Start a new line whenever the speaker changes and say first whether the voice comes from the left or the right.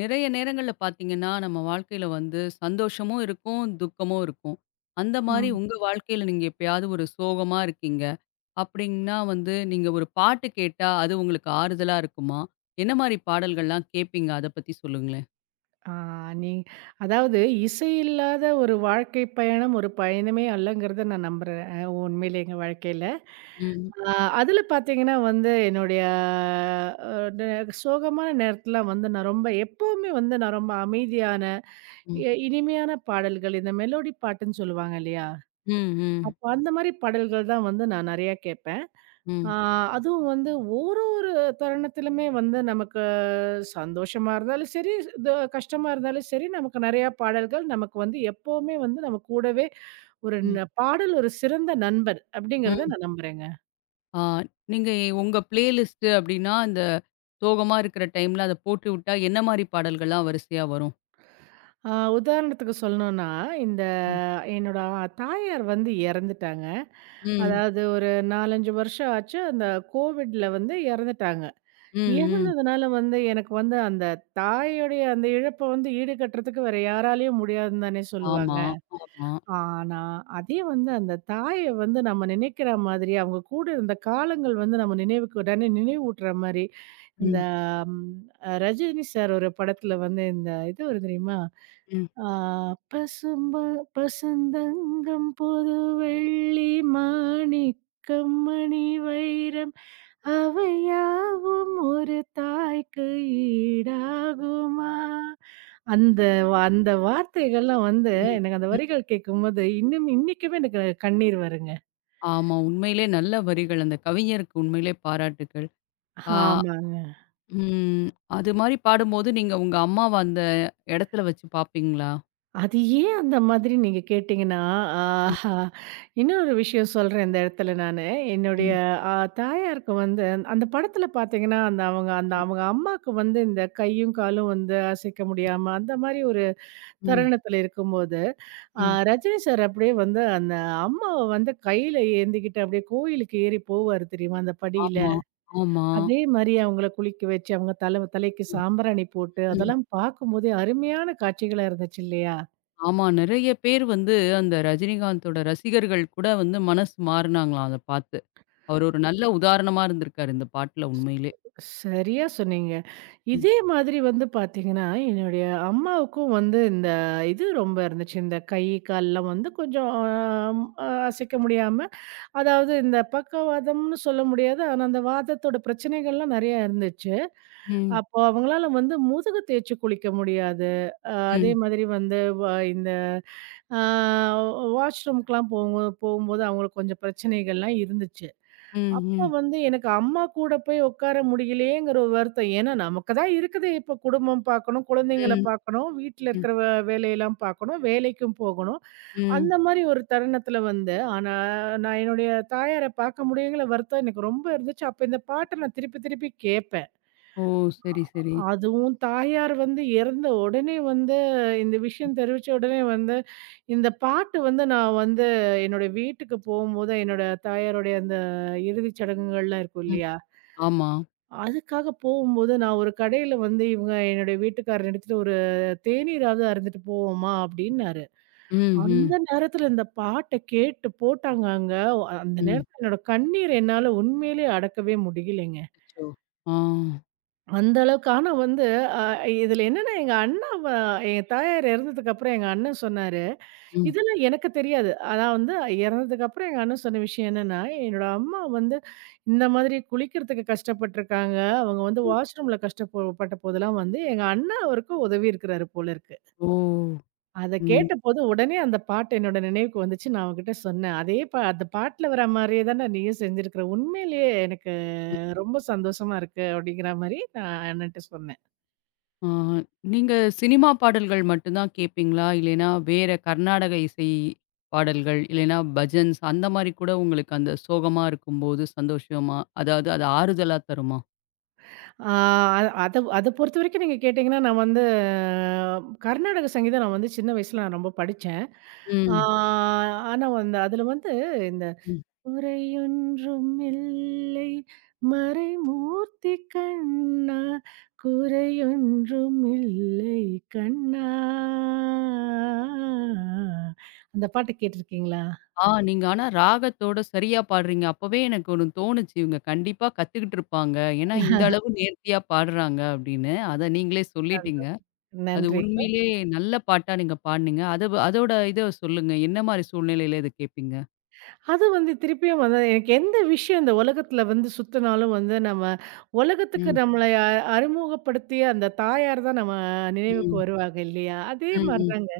left: நிறைய நேரங்கள்ல பார்த்தீங்கன்னா, நம்ம வாழ்க்கையில வந்து சந்தோஷமும் இருக்கும், துக்கமும் இருக்கும். அந்த மாரி
right: ம்.
left: உங்க வாழ்க்கையில நீங்க எப்பயாவது ஒரு சோகமா இருக்கீங்க அப்டின்னா வந்து, நீங்க ஒரு பாட்டு கேட்டா அது உங்களுக்கு ஆறுதலா இருக்குமா? என்ன மாரி பாடல்கள்லாம் கேட்பீங்க? அத பத்தி சொல்லுங்களேன்.
right: ஆ நீ அதாவது இசை இல்லாத ஒரு வாழ்க்கை பயணம் ஒரு பயணமே அல்லங்கிறத நான் நம்புறேன். உண்மையிலே எங்க வாழ்க்கையில.
left: ம்.
right: ஆ அதுல பார்த்தீங்கன்னா வந்து என்னுடைய அ ந சோகமான நேரத்துல வந்து நான் ரொம்ப எப்பவுமே வந்து நான் ரொம்ப அமைதியான,
left: ம்.
right: இனிமையான பாடல்கள் இந்த மெலோடி பாட்டுன்னு சொல்லுவாங்க இல்லையா?
left: ம். ம்.
right: அப்ப அந்த மாரி பாடல்கள் தான் வந்து நான் நெறையா கேட்பேன். ஆ
left: ம்.
right: அதுவும் வந்து ஒரு ஒரு தருணத்திலுமே வந்து நமக்கு சந்தோஷமா இருந்தாலும் சரி, இது கஷ்டமா இருந்தாலும் சரி, நமக்கு நெறையா பாடல்கள் நமக்கு வந்து எப்பவுமே வந்து நம்ம கூடவே ஒரு
left: ம்.
right: ந பாடல் ஒரு சிறந்த நண்பன் அப்படிங்கிறத
left: ம்.
right: நான் நம்புறேங்க.
left: ஆ, நீங்க உங்க பிளேலிஸ்ட் அப்டின்னா, இந்த சோகமா இருக்கிற டைம்ல அத போட்டு விட்டா என்ன மாரி பாடல்கள்லாம் வரிசையா வரும்?
right: ஆ உதாரணத்துக்கு சொல்லணும்னா, இந்த
left: ம்.
right: என்னோட தாயார் வந்து இறந்துட்டாங்க.
left: ம்.
right: அதாவது ஒரு 4, 5 வருஷம் ஆச்சு. அந்த கோவிட்ல வந்து இறந்துட்டாங்க.
left: ம். ம்.
right: இறந்ததுனால வந்து எனக்கு வந்து அந்த தாயோடைய அந்த இழப்ப வந்து ஈடுகட்டுறதுக்கு வேற யாராலயும் முடியாதுன்னு தானே
left: ஆமா,
right: சொல்லுவாங்க.
left: ஆமா.
right: ஆனா, அதே வந்து அந்த தாய வந்து நம்ம நினைக்கிற மாதிரி, அவங்க கூட இருந்த காலங்கள் வந்து நம்ம நினைவுக்கு உடனே நினைவூட்டுற மாரி, இந்த
left: ம்.
right: ம் அ ரஜினி சார் ஒரு படத்துல வந்து இந்த இது வரும் தெரியுமா?
left: ம்.
right: ஆ பசும்ப பசுந்தங்கம் பொது வெள்ளி மாணிக்கம் மணி வைரம் அவையாவும் ஒரு தாய்க்கு ஈடாகுமா அந்த அந்த வார்த்தைகள்லாம் வந்து
left: ம்,
right: எனக்கு அந்த
left: ம்.
right: வரிகள் கேட்கும்போது இன்னும் இன்னைக்குமே எனக்கு கண்ணீர் வருங்க.
left: ஆமா. உண்மையிலே நல்ல வரிகள். அந்த கவிஞருக்கு உண்மையிலே பாராட்டுக்கள். ஆ,
right: ஆமாங்க.
left: ம். அது மாரி பாடும்போது நீங்க உங்க அம்மாவ அந்த இடத்துல வச்சு பார்ப்பீங்களா?
right: அது ஏன் அந்த மாதிரி நீங்க கேட்டீங்கன்னா,
left: ம்,
right: ஆஹா இன்னொரு விஷயம் சொல்றேன் இந்த இடத்துல நானு. என்னுடைய
left: ம்,
right: அ தாயாருக்கு வந்து அந்த அந்த படத்துல பார்த்தீங்கன்னா, அந்த
left: ம்,
right: அவங்க அம்மாக்கு வந்து இந்த கையும், காலும் வந்து அசைக்க முடியாம அந்த மாரி ஒரு
left: ம்,
right: தருணத்துல இருக்கும்போது,
left: ம்.
right: ரஜினி சார் அப்படியே வந்து அந்த அம்மாவ வந்து கையில ஏந்திக்கிட்டு அப்படியே கோயிலுக்கு ஏறி போவாரு தெரியுமா? அந்த படியில.
left: ஆமா, ஆமா.
right: அதே மாரி அவங்கள குளிக்க வச்சு, அவங்க தலைக்கு
left: ம்,
right: சாம்பிராணி போட்டு
left: ம்.
right: அதெல்லாம் பார்க்கும்போதே அருமையான காட்சிகளா இருந்துச்சு இல்லையா?
left: ஆமா. நெறைய பேர் வந்து அந்த ரஜினிகாந்தோட ரசிகர்கள் கூட வந்து மனசு மாறுனாங்களாம் அத பார்த்து. அவர் ஒரு நல்ல உதாரணமா இருந்திருக்காரு இந்த பாட்டுல உண்மையிலே.
right: சரியா சொன்னீங்க.
left: ம்,
right: இதே மாதிரி வந்து பார்த்தீங்கன்னா, என்னுடைய அம்மாவுக்கும் வந்து இது ரொம்ப இருந்துச்சு. இந்த கை, கால்லாம் வந்து கொஞ்சம் அசைக்க முடியாம, அதாவது இந்த பக்கவாதம்னு சொல்ல முடியாது. ஆனா, அந்த வாதத்தோட பிரச்சனைகள்லாம் நெறையா இருந்துச்சு.
left: ம்,
right: அப்போ அவங்களால வந்து முதுகு தேய்ச்சு குளிக்க முடியாது. அதே
left: ம்,
right: மாதிரி வந்து வ இந்த அ வாஷ்ரூம்க்குலாம் போகும் போகும்போது அவங்களுக்கு கொஞ்சம் பிரச்சனைகள்லாம் இருந்துச்சு.
left: ம்,
right: அப்ப
left: ம்,
right: வந்து எனக்கு அம்மா கூட போய் உட்கார முடியலையேங்கிற ஒரு வருத்தம். ஏன்னா, நமக்கு தான் இருக்குது இப்ப குடும்பம் பார்க்கணும், குழந்தைங்கள
left: ம்,
right: பார்க்கணும், வீட்ல
left: ம்,
right: இருக்கிற வேலையெல்லாம் பார்க்கணும், வேலைக்கும் போகணும்.
left: ம்.
right: அந்த மாரி ஒரு தருணத்துல வந்து, ஆனா நான் என்னுடைய தாயார பார்க்க முடியலைங்கிற வருத்தம் எனக்கு ரொம்ப இருந்துச்சு. அப்ப இந்த பாட்ட நான் திருப்பி திருப்பி கேட்பேன்.
left: ஓ! சரி, சரி.
right: அதுவும் தாயார் வந்து இறந்த உடனே வந்து இந்த
left: ம்,
right: விஷயம் தெரிவிச்ச உடனே வந்து, இந்த பாட்டு வந்து நான் வந்து என்னோட வீட்டுக்கு போகும்போது, என்னோட தாயாருடைய அந்த இறுதிச் சடங்குகள்லாம் இருக்கும்
left: ம்.
right: இல்லையா?
left: ஆமா.
right: அதுக்காக போகும்போது நான் ஒரு கடையில வந்து இவங்க என்னுடைய வீட்டுக்காரர் எடுத்துட்டு ஒரு தேநீராவது அருந்திட்டு போவோமா அப்படின்னாரு.
left: ம், ம்,
right: அந்த நேரத்துல இந்த பாட்ட கேட்டு போட்டாங்கங்க. அந்த
left: ம்.
right: நேரத்துல என்னோட கண்ணீர் என்னால உண்மையிலேயே அடக்கவே முடியலைங்க.
left: அச்சச்சோ! ஆ.
right: அந்த அளவுக்கு ஆனா வந்து அ இதுல என்னன்னா எங்க அண்ணா வ எங்க தாயார் இறந்ததுக்கு அப்புறம் எங்க அண்ணன் சொன்னாரு.
left: ம்,
right: இதெல்லாம் எனக்கு தெரியாது. அதான் வந்து இறந்ததுக்கப்புறம் எங்க அண்ணன் சொன்ன விஷயம் என்னன்னா, என்னோட அம்மா வந்து இந்த மாதிரி குளிக்கிறதுக்கு கஷ்டப்பட்டுருக்காங்க. அவங்க வந்து
left: ம்.
right: வாஷ்ரூம்ல கஷ்டப்பட்ட போதெல்லாம் வந்து எங்க அண்ணன் அவருக்கு உதவி இருக்கிறாரு போல இருக்கு.
left: ஓ!
right: அத
left: ம்,
right: கேட்டபோது உடனே அந்த பாட்டு என்னோட நினைவுக்கு வந்துச்சு. நான் அவகிட்ட சொன்னேன். அதே பா அந்த பாட்டுல வர மாரியே தானே நீயும் செஞ்சிருக்கிற. உண்மையிலேயே எனக்கு
left: ம்.
right: ரொம்ப சந்தோஷமா இருக்கு அப்படிங்கிற மாரி நான் அண்ணன்ட்ட சொன்னேன்.
left: ஆ, நீங்க சினிமா பாடல்கள் மட்டும் தான் கேட்பீங்களா? இல்லைன்னா வேற கர்நாடக இசை பாடல்கள், இல்லைன்னா பஜன்ஸ் அந்த மாரி கூட உங்களுக்கு அந்த சோகமா இருக்கும்போது சந்தோஷமா, அதாவது அது ஆறுதலா தருமா?
right: ஆ அத அத பொறுத்தவரைக்கும் நீங்க கேட்டீங்கன்னா, நான் வந்து கர்நாடக சங்கீதம் நான் வந்து சின்ன வயசுல நான் ரொம்ப படிச்சேன். ஆ
left: ம்,
right: ஆனா வந்து அதுல வந்து இந்த
left: ம்.
right: குறையொன்றும் இல்லை மறைமூர்த்தி கண்ணா குறையொன்றும் இல்லை கண்ணா அந்த பாட்டு கேட்டிருக்கீங்களா?
left: ஆ, நீங்க ஆனா ராகத்தோட சரியா பாடுறீங்க. அப்பவே எனக்கு ஒண்ணு தோணுச்சு. இவங்க கண்டிப்பா கத்துக்கிட்டு இருப்பாங்க. ஏன்னா இந்த அளவு நேர்த்தியா பாடுறாங்க அப்படின்னு. அத நீங்களே சொல்லிட்டீங்க. அது
right: நன்றி.
left: உண்மையிலே நல்ல பாட்டா நீங்க பாடுனீங்க. அத அதோட இத சொல்லுங்க. என்ன மாரி சூழ்நிலையில இத கேட்பீங்க?
right: அது வந்து திருப்பியும் வந்து எனக்கு எந்த விஷயம் இந்த உலகத்துல வந்து சுத்துனாலும் வந்து நம்ம உலகத்துக்கு
left: ம்,
right: நம்மளை அறிமுகப்படுத்திய அந்த தாயார் தான் நம்ம நினைவுக்கு
left: ம்,
right: வருவாங்க இல்லையா? அதே
left: ம், ம்,
right: மாதிரிதாங்க.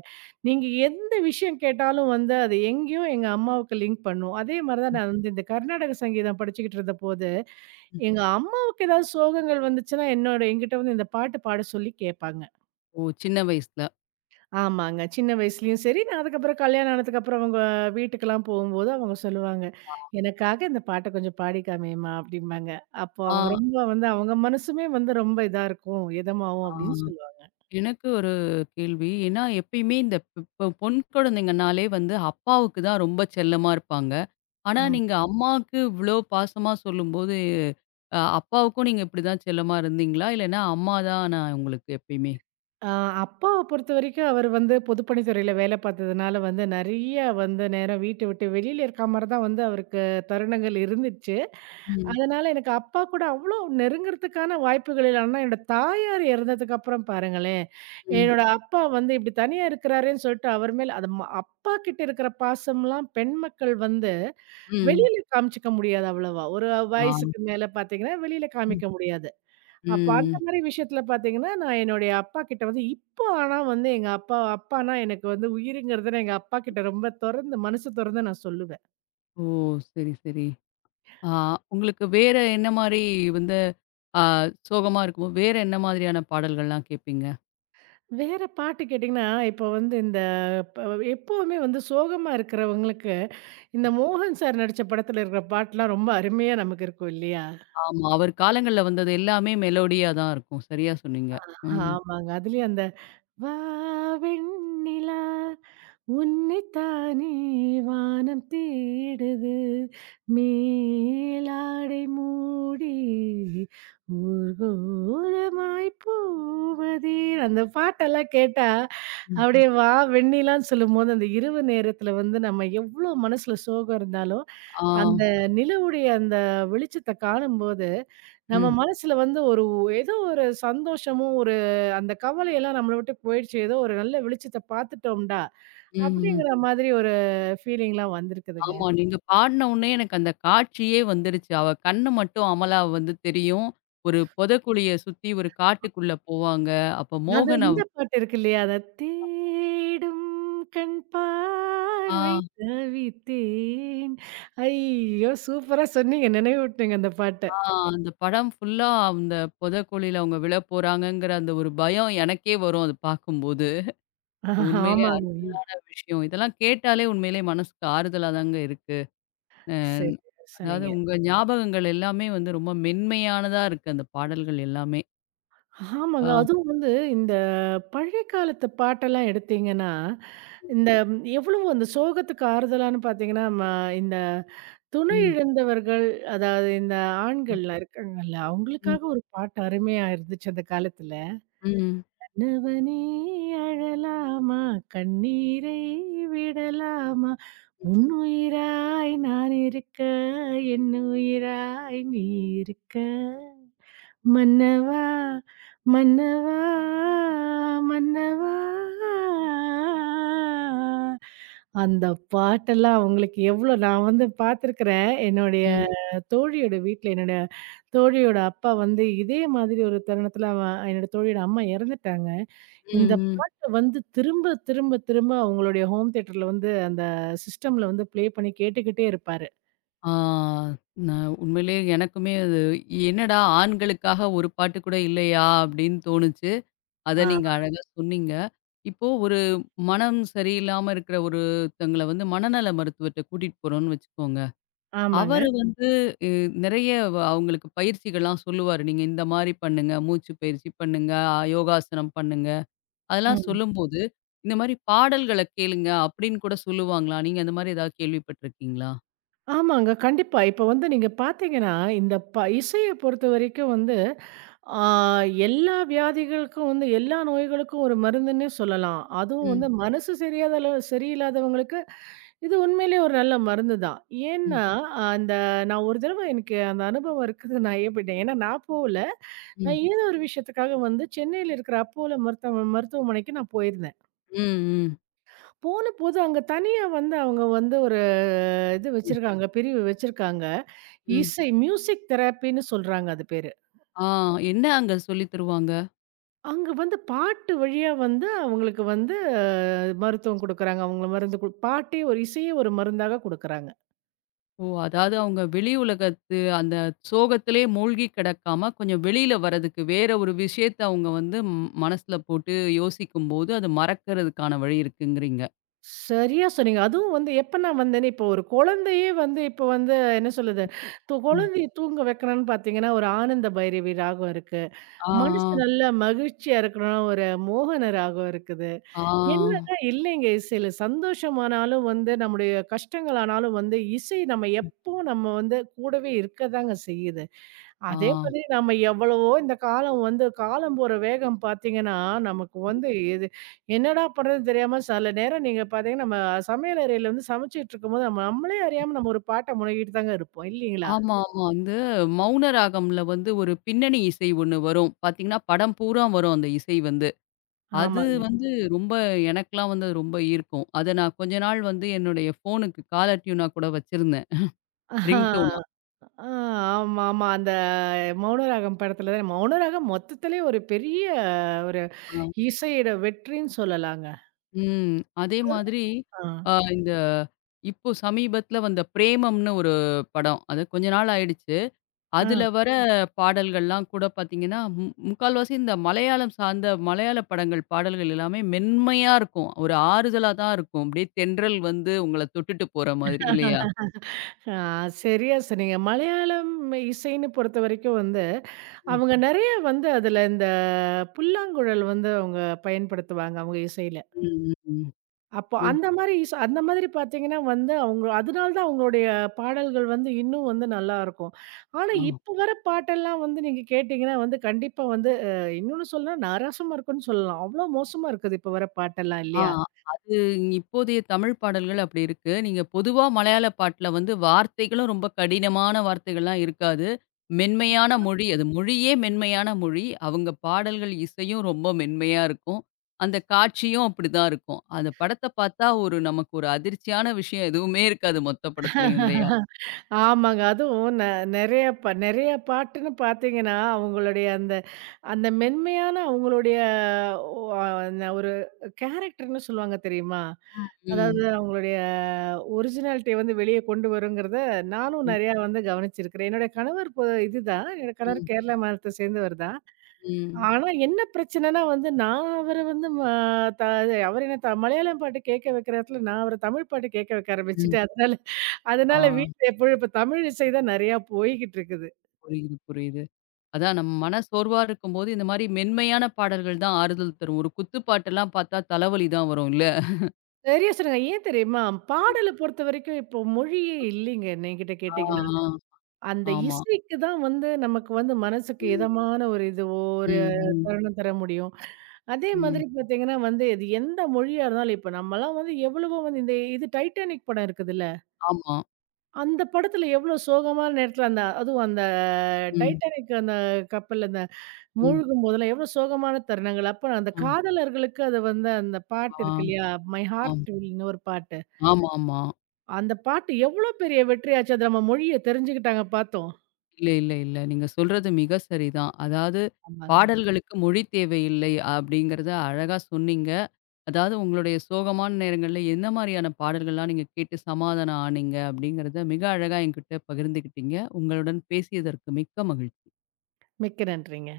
right: நீங்க எந்த விஷயம் கேட்டாலும் வந்து அது எங்கேயும் எங்க அம்மாவுக்கு லிங்க் பண்ணும். அதே மாதிரிதான்
left: ம்,
right: நான் வந்து இந்த கர்நாடக சங்கீதம் படிச்சுக்கிட்டு இருந்தபோது,
left: ம்.
right: எங்க அம்மாவுக்கு ஏதாவது சோகங்கள் வந்துச்சுன்னா என்னோட என்கிட்ட வந்து இந்த பாட்டு பாட சொல்லி கேட்பாங்க.
left: ஓ! சின்ன வயசுல.
right: ஆமாங்க. சின்ன வயசுலயும் சரி, நான் அதுக்கப்புறம் கல்யாணம் ஆனதுக்கப்புறம் அவங்க வீட்டுக்கெல்லாம் போகும்போது அவங்க சொல்லுவாங்க, "எனக்காக இந்த பாட்ட கொஞ்சம் பாடி காமியேம்மா" அப்படிம்பாங்க. அப்போ அவங்க
left: ஆ,
right: ரொம்ப வந்து அவங்க மனசுமே வந்து ரொம்ப இதா இருக்கும், இதமாவும்
left: ஆ.
right: அப்படின்னு சொல்லுவாங்க.
left: எனக்கு ஒரு கேள்வி. ஏன்னா எப்பயுமே இந்த இப்ப பொண் குழந்தைங்கனாலே வந்து அப்பாவுக்கு தான் ரொம்ப செல்லமா இருப்பாங்க. ஆனா
right: ஆமா.
left: நீங்க அம்மாவுக்கு இவ்ளோ பாசமா சொல்லும்போது, அப்பாவுக்கும் நீங்க இப்படிதான் செல்லமா இருந்தீங்களா? இல்லன்னா அம்மா தானா உங்களுக்கு எப்பயுமே?
right: ஆ அப்பாவ பொறுத்தவரைக்கும் அவர் வந்து பொதுப்பணித்துறையில வேலை பார்த்ததுனால வந்து நெறைய வந்து நேரம் வீட்ட விட்டு வெளியில இருக்கா மாரி தான் வந்து அவருக்கு தருணங்கள் இருந்துச்சு.
left: ம்,
right: அதனால எனக்கு அப்பா கூட அவ்ளோ நெருங்குறதுக்கான வாய்ப்புகள் இல்ல. ஆனா என்னோட தாயார் இறந்ததுக்கு அப்புறம் பாருங்களேன்,
left: ம்,
right: என்னோட அப்பா வந்து இப்படி தனியா இருக்கிறாரேன்னு சொல்லிட்டு அவர் மேல அது ம அப்பா கிட்ட இருக்கிற பாசம்லாம் பெண் மக்கள் வந்து
left: ம்,
right: வெளியில காமிச்சுக்க முடியாது அவ்வளவா. ஒரு
left: ஆ.
right: வயசுக்கு மேல பார்த்தீங்கன்னா வெளியில
left: ம்.
right: காமிக்க முடியாது. அப்ப அந்த
left: ம்.
right: மாரி விஷயத்துல பார்த்தீங்கன்னா, நான் என்னுடைய அப்பா கிட்ட வந்து இப்போ ஆனா வந்து எங்க அப்பா அப்பான்னா எனக்கு வந்து உயிருங்கிறத நான் எங்க அப்பா கிட்ட ரொம்ப தொறந்து மனசு தொறந்து நான் சொல்லுவேன்.
left: ஓ! சரி, சரி. ஆ, உங்களுக்கு வேற என்ன மாரி வந்து ஆ சோகமா இருக்கும்போது, வேற என்ன மாதிரியான பாடல்கள்லாம் கேட்பீங்க?
right: வேற பாட்டு கேட்டீங்கன்னா, இப்போ வந்து இந்த ப எப்பவுமே வந்து சோகமா இருக்கிறவங்களுக்கு, இந்த மோகன் சார் நடிச்ச படத்துல இருக்கிற பாட்டுலாம் ரொம்ப அருமையா நமக்கு இருக்கும் இல்லையா?
left: ஆமா, அவர் காலங்கள்ல வந்தது எல்லாமே மெலோடியா தான் இருக்கும். சரியா சொன்னீங்க. ம்.
right: ஆமாங்க. அதுலயும் அந்த "வா வெண்ணிலா" உன்னைத்தானே வானம் தேடுது மேலாடை மூடி ஊர்கோலமாய் போவதே அந்த பாட்டெல்லாம் கேட்டா
left: ம்.
right: அப்படியே வா வெண்ணிலான்னு சொல்லும்போது அந்த இரவு நேரத்துல வந்து நம்ம எவ்வளவு மனசுல சோகம் இருந்தாலும்
left: ஆ.
right: அந்த நிலவுடைய அந்த வெளிச்சத்தை காணும்போது நம்ம
left: ம்.
right: மனசுல வந்து ஒரு ஏதோ ஒரு சந்தோஷமும் ஒரு அந்த கவலையெல்லாம் நம்மளை விட்டு போயிடுச்சு ஏதோ ஒரு நல்ல வெளிச்சத்தை பார்த்துட்டோம்டா
left: ம். ம்.
right: அப்படிங்கிற மாதிரி ஒரு ஃபீலிங்லாம் வந்திருக்குதுங்க.
left: ஆமா, நீங்க பாடுன உடனே எனக்கு அந்த காட்சியே வந்துருச்சு. அவ கண்ணு மட்டும் அமலா வந்து தெரியும். ஒரு பொதக்குழிய சுத்தி ஒரு காட்டுக்குள்ள போவாங்க. அப்ப
right: அது
left: மோகன் அவ்
right: இந்த பாட்டு இருக்கு இல்லையா? அத தேடும் கண் பார்வை
left: ஆ,
right: தவித்தேன். ஐயோ! சூப்பரா சொன்னீங்க. நினைவூட்டுனீங்க அந்த பாட்ட.
left: ஆ, அந்த படம் ஃபுல்லா அந்த பொதக்குழியில அவங்க விழப்போறாங்கங்கிற அந்த ஒரு பயம் எனக்கே வரும் அது பார்க்கும்போது. உண்மையிலே
right: ஆமாங்க.
left: அருமையான விஷயம். இதெல்லாம் கேட்டாலே உண்மையிலே மனசுக்கு ஆறுதலா தாங்க இருக்கு.
right: சரியா
left: அதாவது
right: சொன்னீங்க.
left: உங்க ஞாபகங்கள் எல்லாமே வந்து ரொம்ப மென்மையானதா இருக்கு அந்த பாடல்கள் எல்லாமே. ஆ.
right: ஆமாங்க. அதுவும் வந்து இந்த பழைய காலத்து பாட்டெல்லாம் எடுத்தீங்கன்னா, இந்த எவ்வளவு அந்த சோகத்துக்கு ஆறுதலான்னு பார்த்தீங்கன்னா, இந்த துணை
left: ம்.
right: இழந்தவர்கள், அதாவது இந்த
left: ம்.
right: ஆண்கள்லாம் இருக்காங்கல்ல,
left: ம்.
right: அவங்களுக்காக ஒரு பாட்டு அருமையா இருந்துச்சு அந்த காலத்துல.
left: ம்.
right: "கணவனே அழலாமா, கண்ணீரை விடலாமா, உன்னுயிராய் நான் இருக்க, என்னுயிராய் நீ இருக்க." மன்னவா! மன்னவா! மன்னவா! அந்த பாட்டெல்லாம் அவங்களுக்கு எவ்வளோ நான் வந்து பார்த்துருக்கிறேன். என்னுடைய
left: ம்.
right: தோழியோட வீட்ல என்னோட தோழியோட அப்பா வந்து இதே மாதிரி ஒரு தருணத்தில அவன் என்னோட தோழியோட அம்மா இறந்துட்டாங்க. இந்த
left: ம்.
right: பாட்ட வந்து திரும்ப, திரும்ப, திரும்ப அவங்களுடைய ஹோம் தியேட்டர்ல வந்து அந்த சிஸ்டம்ல வந்து ப்ளே பண்ணி கேட்டுக்கிட்டே இருப்பாரு.
left: ஆ, நான் உண்மையிலேயே எனக்குமே அது என்னடா ஆண்களுக்காக ஒரு பாட்டு கூட இல்லையா? அப்படின்னு தோணுச்சு. அத
right: ஆ
left: நீங்க அழகா சொன்னீங்க. இப்போ ஒரு மனம் சரியில்லாம இருக்கிற ஒருத்தங்கள வந்து மனநல மருத்துவர்ட்ட கூட்டிட்டு போறோம்னு வச்சுக்கோங்க.
right: ஆமாங்க.
left: அவரு வந்து அ நிறைய வ அவங்களுக்கு பயிற்சிகள்லாம் சொல்லுவாரு. நீங்க இந்த மாரி பண்ணுங்க, மூச்சு பயிற்சி பண்ணுங்க, அ யோகாசனம் பண்ணுங்க. அதெல்லாம்
right: ம்.
left: சொல்லும்போது, இந்த மாரி பாடல்கள கேளுங்க அப்படின்னு கூட சொல்லுவாங்களா? நீங்க அந்த மாரி ஏதாவது கேள்விப்பட்டுருக்கீங்களா?
right: ஆமாங்க. கண்டிப்பா. இப்ப வந்து நீங்க பார்த்தீங்கன்னா, இந்த இசைய பொறுத்தவரைக்கும் வந்து, ஆ எல்லா வியாதிகளுக்கும் வந்து எல்லா நோய்களுக்கும் ஒரு மருந்துன்னே சொல்லலாம். அதுவும் வந்து
left: ம்,
right: மனசு சரியில்லாதவங்களுக்கு, இது உண்மையிலேயே ஒரு நல்ல மருந்து தான்.
left: ம்,
right: ஏன்னா, அந்த நான் ஒரு தடவ எனக்கு அந்த அனுபவம் இருக்குது. நான் ஏற்பட்டேன். ஏன்னா நான் போகல.
left: ம்.
right: நான் ஏதோ ஒரு விஷயத்துக்காக வந்து சென்னையில இருக்கிற அப்போலோ மருத்துவமனைக்கு நான் போயிருந்தேன்.
left: ம், ம்,
right: போனபோது அங்க தனியா வந்து அவங்க வந்து ஒரு இது
left: ம்,
right: வச்சிருக்காங்க, பிரிவு வச்சிருக்காங்க.
left: ம்.
right: இசை மியூசிக் தெரப்பின்னு சொல்றாங்க அது பேரு.
left: ஆ, என்ன அங்க சொல்லி தருவாங்க?
right: அங்க வந்து பாட்டு வழியா வந்து அவங்களுக்கு வந்து மருத்துவம் குடுக்குறாங்க. அவங்கள மருந்து கு பாட்டே ஒரு இசையே ஒரு மருந்தாக குடுக்குறாங்க.
left: ஓ! அதாவது அவங்க வெளி உலகத்து அந்த சோகத்திலே மூழ்கி கிடக்காம, கொஞ்சம் வெளியில வர்றதுக்கு வேற ஒரு விஷயத்த அவங்க வந்து ம் மனசுல போட்டு யோசிக்கும்போது, அது மறக்கிறதுக்கான வழி இருக்குங்கிறீங்க.
right: சரியா சொன்னீங்க. அதுவும் வந்து எப்ப நான் வந்தேனே, இப்போ ஒரு குழந்தையே வந்து இப்ப வந்து என்ன சொல்லுது, இப்போ
left: ம்.
right: குழந்தைய தூங்க வைக்கணும்னு பார்த்தீங்கன்னா, ஒரு ஆனந்த பைரவி ராகம் இருக்கு. மனசு
left: ஆ,
right: நல்லா மகிழ்ச்சியா இருக்கணும்னா ஒரு மோகன ராகம் இருக்குது.
left: ஆ, ஆ,
right: என்னதான் இல்லைங்க. சில சந்தோஷமானாலும் வந்து, நம்முடைய கஷ்டங்களானாலும் வந்து, இசை நம்ம எப்போ நம்ம வந்து கூடவே இருக்கதாங்க செய்யுது.
left: ஆ.
right: அதே மாதிரி நம்ம எவ்வளவோ இந்த காலம் வந்து காலம் போற வேகம் பார்த்தீங்கன்னா, நமக்கு வந்து எது என்னடா பண்றதுன்னு தெரியாம சில நேரம் நீங்க பார்த்தீங்கன்னா, நம்ம சமையல் அறையில வந்து சமைச்சுட்டு இருக்கும்போது, நம்ம நம்மளே அறியாம நம்ம ஒரு பாட்ட முனகிட்டு தாங்க இருப்போம். இல்லீங்களா?
left: ஆமா, ஆமா. அந்த மௌன ராகம்ல வந்து ஒரு பின்னணி இசை ஒண்ணு வரும். பார்த்தீங்கன்னா, படம் பூரா வரும் அந்த இசை வந்து. அது
right: ஆமாங்க.
left: ம். வந்து ரொம்ப எனக்கெல்லாம் வந்து அது ரொம்ப ஈர்க்கும். அத நான் கொஞ்ச நாள் வந்து என்னுடைய ஃபோனுக்கு காலர் டியூனா கூட வச்சிருந்தேன். Ring Donna.
right: ஆ ஆமா, ஆமா. அந்த மௌனராகம் படத்துல தான் மௌனராகம் மொத்தத்திலே ஒரு பெரிய
left: ஆ.
right: இசையோட வெற்றின்னு சொல்லலாங்க.
left: ம். அதே மாதிரி
right: ஆ.
left: அ இந்த இப்போ சமீபத்தில வந்த பிரேமம்னு ஒரு படம். அது கொஞ்ச நாள் ஆயிடுச்சு.
right: ஆ.
left: அதுல வர பாடல்கள்லாம் கூட பார்த்தீங்கன்னா, மு முக்கால்வாசி இந்த மலையாளம் சார்ந்த மலையாள படங்கள் பாடல்கள் எல்லாமே மென்மையா இருக்கும். ஒரு ஆறுதலா தான் இருக்கும். அப்படியே தென்றல் வந்து உங்கள தொட்டுட்டு போற மாதிரி இல்லையா?
right: ஆ சரியா சொன்னீங்க. மலையாளம் இசைன்னு பொறுத்தவரைக்கும் வந்து,
left: ம்,
right: அவங்க நெறைய வந்து அதுல இந்த புல்லாங்குழல் வந்து அவங்க பயன்படுத்துவாங்க, அவங்க இசையில.
left: ம், ம். ம்.
right: அப்போ
left: என்
right: அந்த மாரி அந்த மாதிரி பார்த்தீங்கன்னா வந்து, அவங்க அதனால தான் அவங்களுடைய பாடல்கள் வந்து இன்னும் வந்து நல்லாருக்கும். ஆனா,
left: ஆ.
right: இப்ப வர பாட்டெல்லாம் வந்து நீங்க கேட்டீங்கன்னா வந்து, கண்டிப்பா வந்து இன்னொன்னு சொல்லணும்னா, நாராசமா இருக்குன்னு சொல்லலாம். அவ்ளோ மோசமா இருக்குது இப்ப வர பாட்டெல்லாம்
left: ஆ,
right: இல்லையா?
left: அது இப்போதைய தமிழ் பாடல்கள் அப்படி இருக்கு. நீங்க பொதுவா மலையாள பாட்டுல வந்து வார்த்தைகளும் ரொம்ப கடினமான வார்த்தைகள்லாம் இருக்காது. மென்மையான மொழி அது மொழியே மென்மையான மொழி. அவங்க பாடல்கள், இசையும் ரொம்ப மென்மையா இருக்கும். அந்த காட்சியும் அப்படிதான் இருக்கும். அந்த படத்த பார்த்தா ஒரு நமக்கு ஒரு அதிர்ச்சியான விஷயம் எதுவுமே இருக்காது மொத்த படத்துலயும் இல்லையா?
right: ஆமாங்க. அதுவும் நெ நெறைய ப நெறைய பாட்டுன்னு பார்த்தீங்கன்னா, அவங்களுடைய அந்த அந்த மென்மையான அவங்களுடைய ஒ அ ஒரு கேரக்டர்ன்னு சொல்லுவாங்க தெரியுமா? அதாவது
left: ம்.
right: அவங்களுடைய ஒரிஜினாலிட்டிய வந்து வெளிய கொண்டு வருங்கிறத நானும்
left: ம்.
right: நெறையா வந்து கவனிச்சிருக்கிறேன். என்னுடைய கணவர் பொ இதுதான். என்னோட
left: ம்.
right: கணவர் கேரளா மாநிலத்த சேர்ந்தவர் தான்.
left: ம்.
right: ஆனா என்ன பிரச்சனைன்னா வந்து, நான் அவர வந்து ம த அவரு என்ன த மலையாளம் பாட்டு கேட்க வைக்கிற இடத்துல, நான் அவர தமிழ் பாட்டு கேட்க வைக்க
left: ம்.
right: ஆரம்பிச்சுட்டேன். அதனால
left: ஆ,
right: அதனால வீட்ல எப்பழும் இப்ப தமிழ் இசை தான் நெறையா போய்க்கிட்டு இருக்குது.
left: புரியுது, புரியுது. அதான் நம்ம மன சோர்வா இருக்கும்போது, இந்த மாரி மென்மையான பாடல்கள் தான் ஆறுதல் தரும். ஒரு குத்துப்பாட்டெல்லாம் பார்த்தா தலைவலி தான் வரும் இல்ல?
right: சரியா சொன்னீங்க. ஏன் தெரியுமா? பாடல பொறுத்தவரைக்கும் இப்போ மொழியே இல்லைங்க என்கிட்ட
left: ஆ,
right: கேட்டீங்கன்னா.
left: ஆ.
right: அந்த
left: ஆமா.
right: இசைக்கு தான் வந்து நமக்கு வந்து மனசுக்கு
left: ம்,
right: இதமான ஒரு இது ஒரு
left: ம், ம்,
right: தருணம் தர முடியும். அதே
left: ம்.
right: மாதிரி பாத்தீங்கன்னா வந்து, இது எந்த மொழியா இருந்தாலும், இப்ப நம்மலாம் வந்து எவ்வளவோ வந்து இந்த டைட்டானிக் படம் இருக்குதுல்ல?
left: ஆமா.
right: அந்த படத்துல எவ்வளோ சோகமான நேரத்துல அந்த அதுவும் அந்த
left: ம்,
right: டைட்டானிக் அந்த கப்பல்ல அந்த
left: ம்.
right: மூழ்கும் போதெல்லாம் எவ்வளோ சோகமான தருணங்கள். அப்ப அந்த
left: ஆ,
right: காதலர்களுக்கு அது வந்து அந்த
left: ஆ,
right: பாட்டு இருக்கு இல்லையா? "மை
left: ஆம்.
right: ஹார்ட் வில்ன்னு" ஒரு பாட்டு.
left: ஆமாமா.
right: அந்த பாட்டு எவ்வளோ பெரிய வெற்றியாச்சு. அது நம்ம மொழிய தெரிஞ்சுக்கிட்டாங்க பார்த்தோம்.
left: இல்ல, இல்ல, இல்ல. நீங்க சொல்றது மிக சரிதான். அதாவது
right: ஆமாங்க.
left: பாடல்களுக்கு மொழி தேவையில்லை அப்படிங்கிறத அழகா சொன்னீங்க. அதாவது உங்களுடைய சோகமான நேரங்கள்ல எந்த மாரியான பாடல்கள்லாம் நீங்க கேட்டு சமாதானம் ஆனீங்க அப்படிங்கிறத மிக அழகா என்கிட்ட பகிர்ந்துக்கிட்டீங்க. உங்களுடன் பேசியதற்கு மிக்க மகிழ்ச்சி.
right: மிக்க நன்றிங்க.